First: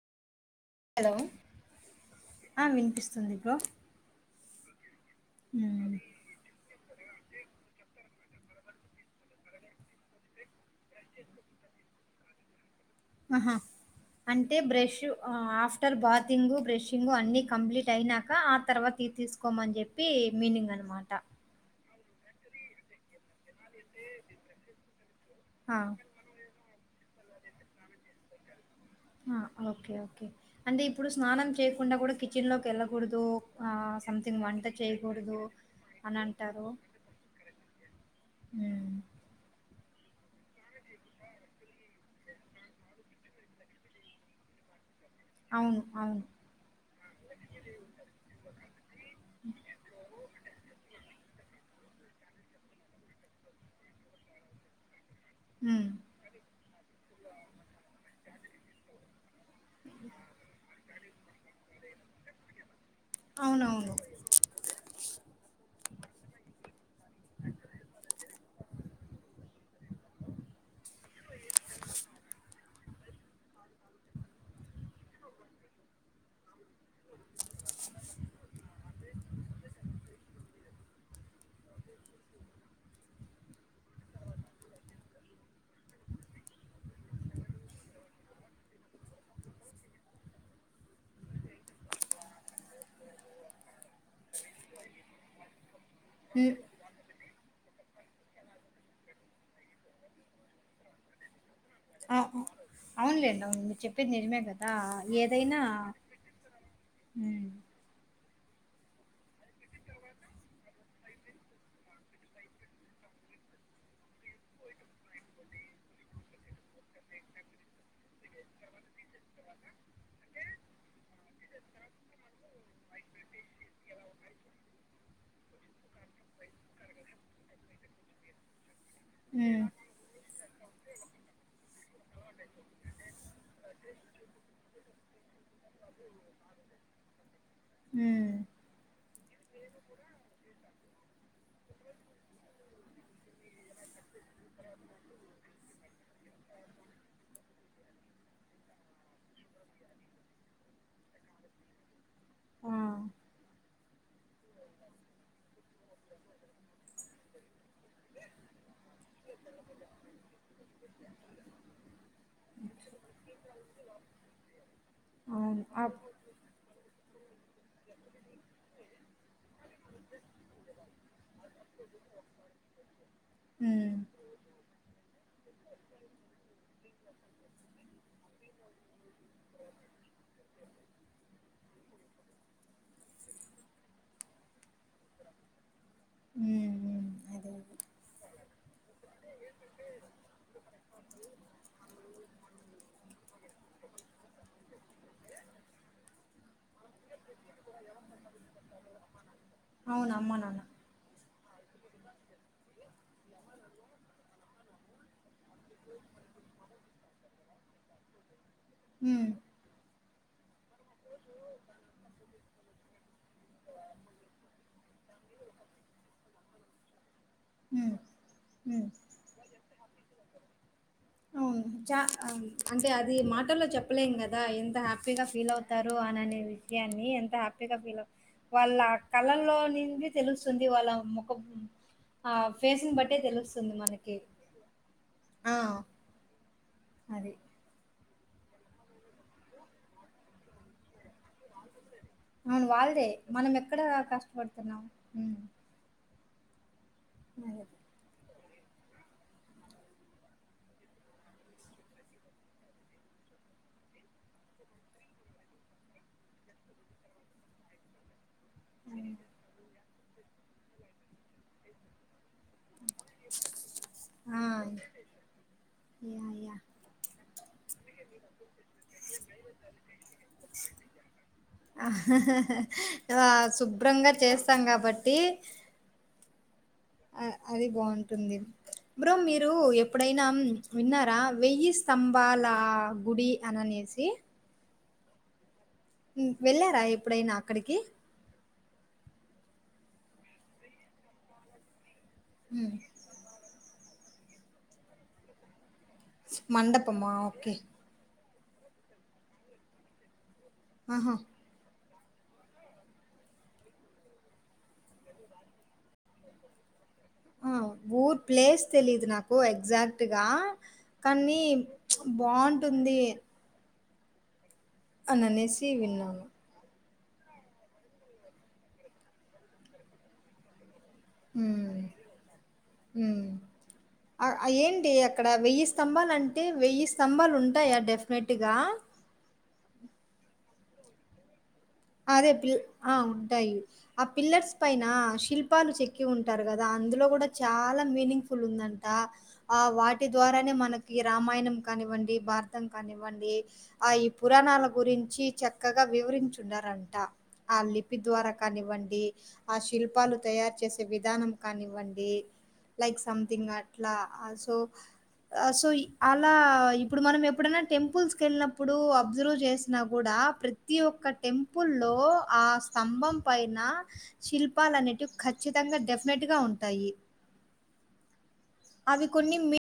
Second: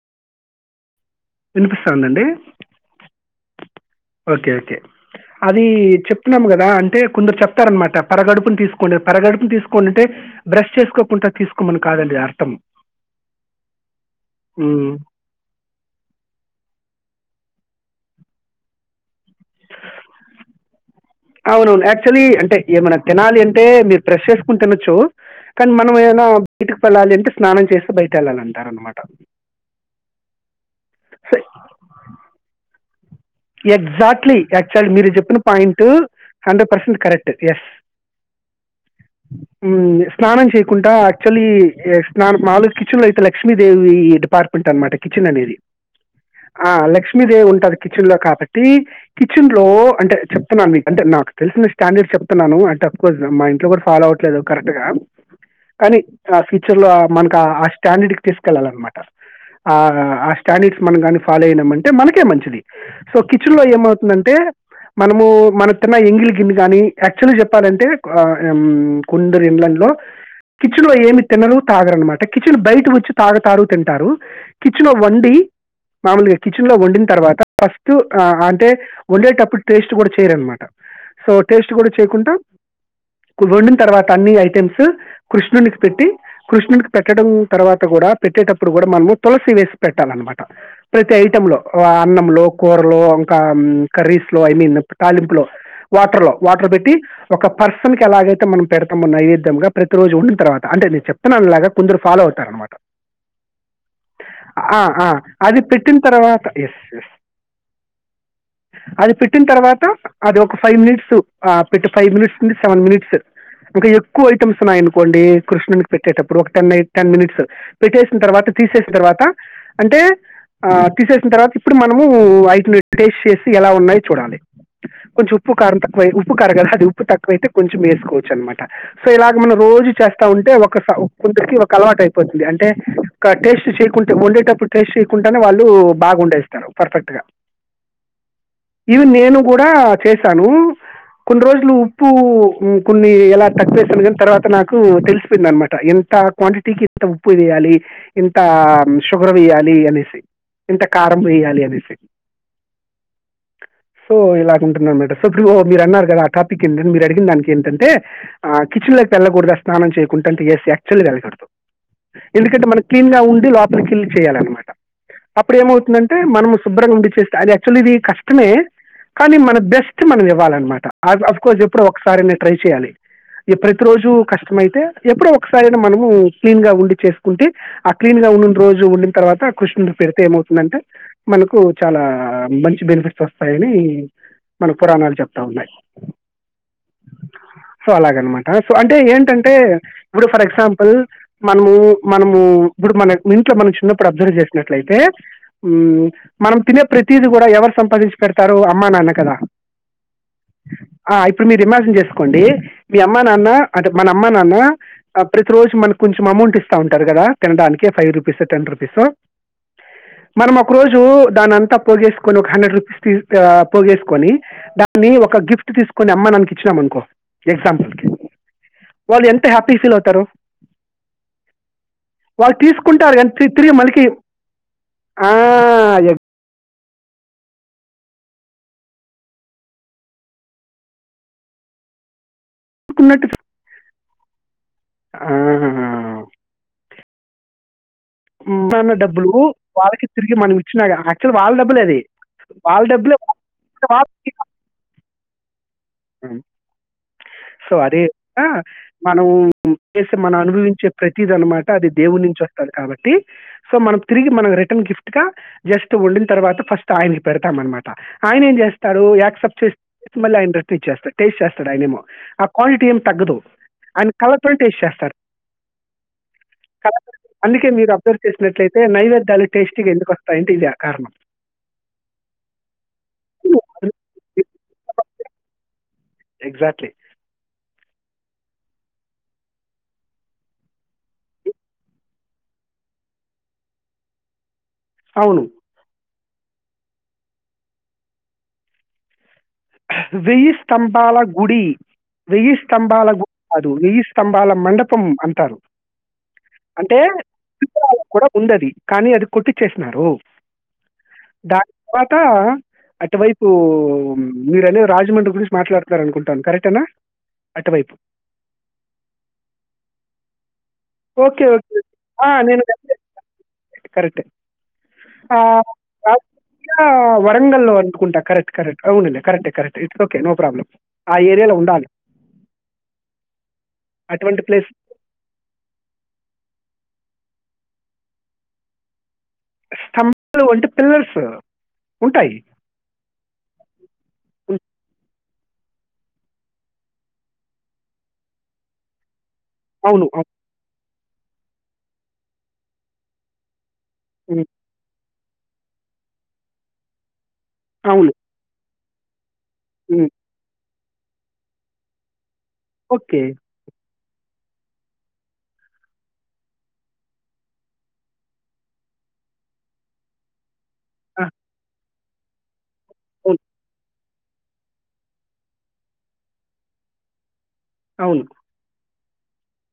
Hello వినిపిస్తుందండి ఆ వినిపిస్తుంది బ్రో ఓకే ఓకే అది ఉమ్, చెప్తున్నాము కదా అంటే కొందరు చెప్తారనమాట పరగడుపున తీసుకోండి పరగడుపున తీసుకోండంటే బ్రష్ చేసుకోకుంటా తీసుకోమని కాదండి అర్థం ఆహా అంటే ఉమ్. బ్రష్ ఆఫ్టర్ బాతింగ్ బ్రష్షింగ్ అన్ని కంప్లీట్ అయినాక ఆ తర్వాతి తీస్ కోమని చెప్పి మీనింగ్ అనమా అవును యాక్ చువలీ అంటే ఏమైనా తినాలి అన్ టే మీరు బ్రెష్ చేసుకొని తినొచ్చు కానీ ఆ మనం ఏమన్నా ఇటుకి వెళ్ళాలి అంటే స్నానం చేసి బయటెళ్ళాలంటారనమా ఆ ఓకే ఓకే అంటే ఇప్పుడు సో స్నానం చేయ్యకుండా కిచెన్ లోకి ఎళ్ళ ఎగ్జాక్ట్లీ యాక్చువల్ మీరు చెప్పిన చేయకూడదు పాయింట్ అని అంటారు hundred percent correct yes um స్నానం చెయ్ కుంటా యాక్చువల్లీ స్నాన మామూలు కిచెన్ లో అయితే లక్ష్మీదేవి డిపార్ట్మెంట్ అనమాట కిచెన్ అనేది అవును అవును ఆ లక్ష్మీదేవి ఉంటంది కి కచెన్ లో కాబట్టి కిచెన్ లో అంటే చెప్తున్నాను మీకు అంటే నాక్ తెలిసిన స్టాండెడ్స్ చెప్తున్నాను అంటే అఫ్ కోర్స్ మా ఇంట్లో కూడా ఫాలో అవట్లేదు కరెక్ట్ గా ఉమ్ కానీ ట్రాఫి లో మనకు ఆ స్టాండర్డ్ కి తీసుకెళ్ళాలన్నమాట ఆ స్టాండడ్స్ మనం కానీ ఫాలో అయినామంటే మనకే మంచిది సో కిచెన్ లో అవునవును ఏమవుతుందంటే మనము మన న్నా ఎంగిలి గింది గాని యాక్చువల్ చెప్పాలంటే కుండరు ఎండ్ల లో కిచెన్ లో ఏమి తినరు తాగరరునమాట కిచెన్ బయట వచ్చి తాగతారు తింటారు కిచెన్ లో వండి మామూలుగా కిచెన్ లో వండిన తర్వాత ఫస్ట్ అంటే వండేటప్పుడు టేస్ట్ కూడా చేయరనమాట సో టేస్ట్ కూడా చేయకుండా వండిన తర్వాత అన్ని ఐటమ్స్ కృష్ణునికి పెట్టి కృష్ణుడికి పెట్టడం తర్వాత కూడా పెట్టేటప్పుడు కూడా మనము తులసి వేసి పెట్టాలన్నమాట ప్రతి ఐటమ్ లో అన్న లో కూరలో ఇంకా కర్రీస్ లో ఐ మీన్ తాలింపులో వాటర్ లో ఉమ్ వాటర్ పెట్టి ఒక పర్స్ సున్ కి ఎలాగైతే మనం పెడతామె నైవేద్యంగా ప్రతిరోజు వండిన్ తర్వాత అంటే నేను చెప్తున్నానిలాగా కొందరు అ ఫాలో అవుతారనమాట అవునులేండి అవును మీరు చెప్పేది నిజమే కదా ఆ ఆ ఏదైనా అది పెట్టిన తర్వాత ఎస్ ఎస్ ఉమ్ అది పెట్టిన తర్వాత అది ఒక ఫైవ్ మినిట్స్ ఆ పెట్టి ఫైవ్ మినిట్స్ నుండి సెవెన్ మినిట్స్ ఇంకా ఎక్కువ ఐటమ్స్ ఉన్నాయి అనుకోండి కృష్ణునీకి పెట్టేటప్పుడు ఒక టెన్ టెన్ మినిట్స్ పెట్టేసిన తర్వాత తీసేసిన తర్వాత అంటే ఆ తీసేసిన తర్వాత ఇప్పుడు మన నువ్వు వాటిని టేస్ట్ చేసి ఎలా ఉన్నాయో చూడాలి కొంచెం ఉప్పు కారం తక్కువ ఉప్పు కారు కదా అది ఉప్పు తక్కువైతే కొంచెం వేసుకోవచ్చు అనమాట సో ఇలాగ మనం హ్మ్. రోజు చేస్తా ఉంటే అంటే ఒక కొందరికి ఒక అలవాటు అయిపోతుంది అంటే టేస్ట్ చేయకుంటే వండేటప్పుడు టేస్ట్ చేయకుండానే వాళ్ళు బాగా వండేస్తారు పర్ఫెక్ట్ గా హ్మ్. ఇవి నేను కూడా చేశాను కొన్ని రోజులు ఉప్పు కొన్ని ఎలా తక్కువేసాను కానీ తర్వాత నాకు తెలిసిపోయింది అనమాట ఎంత క్వాంటిటీకి ఎంత ఉప్పు వేయాలి ఇంత షుగర్ వేయ్యాలి అనేసి ఇంత కారం వేయాలి అని ఆ! సో ఇలాంటున్నారు మేడం సో ఇప్పుడు మీరు అన్నారు కదా ఆ టాపిక్ ఏంటంటే మీరు అడిగిన దానికి ఏంటంటే కిచెన్లోకి వెళ్ళకూడదా స్నానం చేయకుంటే అంటే ఎస్ యాక్చువల్గా వెళ్ళకూడదు ఎందుకంటే మనం క్లీన్గా ఉండి లోపలికెళ్ళి చేయాలన్నమాట అవును. అప్ అప్పుడేమవుతుందంటే మనము ఉండి చేస్త అది యాక్చువల్లీ ఇది కష్టమే కానీ మన బెస్ట్ మన బెస్ట్ మనం ఇవ్వాలన్నమాట అఫ్కోర్స్ ఎప్పుడో ఒకసారి నేను ట్రై చేయాలి హ్మ్. ప్రతిరోజు కష్టమైతే ఎప్పుడో ఒకసారైనా మనము క్లీన్ గా ఉండి చేసుకుంటే ఆ క్లీన్ గా ఉండిన రోజు ఉండిన తర్వాత కృష్ణుకీ పెడితే ఏమవుతుందంటే మనకు చాలా మంచి బెనిఫిట్స్ వస్తాయని మన పురాణాలు చెప్తా ఉన్నాయి హ్మ్. హ్మ్. అదే. అదే. సో అలాగ అనమాట సో అంటే ఏంటంటే ఇప్పుడు ఫర్ ఎగ్జాంపుల్ మనము మనము ఇప్పుడు మన మనం తినే ప్రతిదీ కూడా ఎవరు సంపాదించి పెడతారు అమ్మా నాన్న కదా అవును. అమ్మ, నాన్న. ఇప్పుడు మీరు విమర్శం చేసుకోండి మీ అమ్మా నాన్న అంటే మన అమ్మా నాన్న ప్రతి రోజు మన కొంచం అమౌంట్ ఇస్తూ ఉంటారు కదా తినడానికి ఫైవ్ రూపీస్ టెన్ రూపీసో హ్మ్. మనం ఒకరోజు దానింతా పోగేసుకొని ఒక హండ్రెడ్ రూపీస్ తీ పోగేసుకొని దాన్ని ఒక గిఫ్ట్ తీసుకొని అమ్మ నానికి ఇచ్చినాంమనుకో హ్మ్. ఎగ్జాంపుల్కి హ్మ్. వాళ్ళు ఎంత హ్యాపీ ఎం ఫీల్ అవుతారు అవును చ వాళ్ళు అంటే అది తీసుకుంటారు కానీ తి- మాటల్లో తిరిగి మళ్ళీ చెప్పలేం కదా ఎంత హ్యాపీగా ఫీల్ ఔతారు అనినేవి ద్యాన్ని ఎంత హ్యాపీగా ఫీలౌ వాళ్ళ కళలో నుండి తెలుస్తుంది వాళ్ళ ముఖం ఆ ఫేస్ని బట్టే ఎక్కున్నట్టు తెలుస్తుంది మనకి ఆ అది మన్న డబ్బులు వాళ్ళకి తిరిగి మనం ఇచ్చినా యాక్చువల్ వాళ్ళ డబ్బులేవి ఔన్ వాల్దే మనం ఎక్కడా కష్టపడ్తున్నం హమ్ ఉ స్వారి అ మనం చేస్ మనం అనుభవించే ప్రతీది అన్నమాట అది దేవున్నించి ఒస్తది కాబట్టి సో మనం తిరిగి మన రిటర్న్ గిఫ్ట్గా జస్ట్ వండిన తర్వాత ఫస్ట్ ఆయనకి పెడ్తం అన్మాట ఆయనెం జేస్తారు యాక్సెప్ట్ చేస్ మల అయిన్ర ఇచ్చేస్తడ్ టేస్ట్ జేస్తడు ఆయనేమో క్వాలిటీ ఏం తగ్గదు ఆయన కళ్లతోనే టేస్ట్ ఆ! జేస్తరు యా యా కల అందుకే మీరు అబ్జర్వ్ చేసినట్లయిత్ టే నైవేద్దాలు టేస్టీగా ఎందుకు ఒస్తాయంటే ఇద కారణం స్తం గాబట్టి ఎగ్జాట్ బాంటుంది బ్రో మీరు ఎప్పుడైనం విన్నారా వెయ్యి స్తంభాలా గుడి అననేసి ఔను మ్ వెళ్ళారా ఎప్పుడైన అక్కడికి హా వెయ్యి స్తంభాల గుడి వెయ్యి స్తంభాల గు దు వెయ్ స్తంభాల మండపం అంటారు మండపమా ఒకే కూడ ఉండది కానీ అది కొట్టిచ్చేస్నారు అహా తర్వాతా అటువైపూ మీరనేది రాజమండ్రి గురించి మాట్లాడుతారనుకుంటన్ కరెక్టేనా అ అటువైపు ఊర్ ప్లేస్ తెలీదు నాకు ఎగ్జాక్ట్ గా కన్ని ఓకే ప్చ్ బాంటుంది కరెట్టే అననేసి విన రాజకీయ ఆ వరంగల్లో అనుకుంట కరక్ట్ కరెక్ట్ అవునండి కరెక్టే correct it's okay no problem ఊమ్ ఊమ్ ఆ అటువంటి అ ప్లేస్ ఏంటి అక్కడ వెయ్యిస్ స్తంభాలంటే వెయ్యి స్తంభాలు ఉంటయా డెఫినెట్గా తెలుసు అదే పిల్ ఆ ఉంటాయి ఆ పిల్లర్స్ ఉం, పైన శిల్ ప్పాలు చెక్కి ఉంటారు కదా అందులో కూడా చాలా మీనింగ్ ఫుల్ ఉందంట ఆ వాటి అవును అవును ద్వారానే మనకు ఈ రామాయణం కానివ్వండి భారతం కానివ్వండి ఆ ఈ ఉం, పురాణాల గురించి చక్కగా వివరించు చున్నరంట ఆ లిపి అవును ద్వారా కానివ్వండి ఏజ్ ఆ శిల్పాలు తయారు చేస్త విదానం కానివ్వండి లైక్ ఓకే సంథింగ్ అట్లా అ సో అ సో అలా ఇప్పుడు మనం ఎప్పుడన్న టెంపుల్స్ కెల్ నప్పుడు అబ్జర్వ్ చేసిన కూడా ప్రతి ఓ టెంపుల్లో ఆస్ స్తంభం అవును పైన శిల్పాలు అనేటివి ఖచ్చితంగ డెఫినెట్ గా ఉంటాయి అవును అవి కొన్ని మి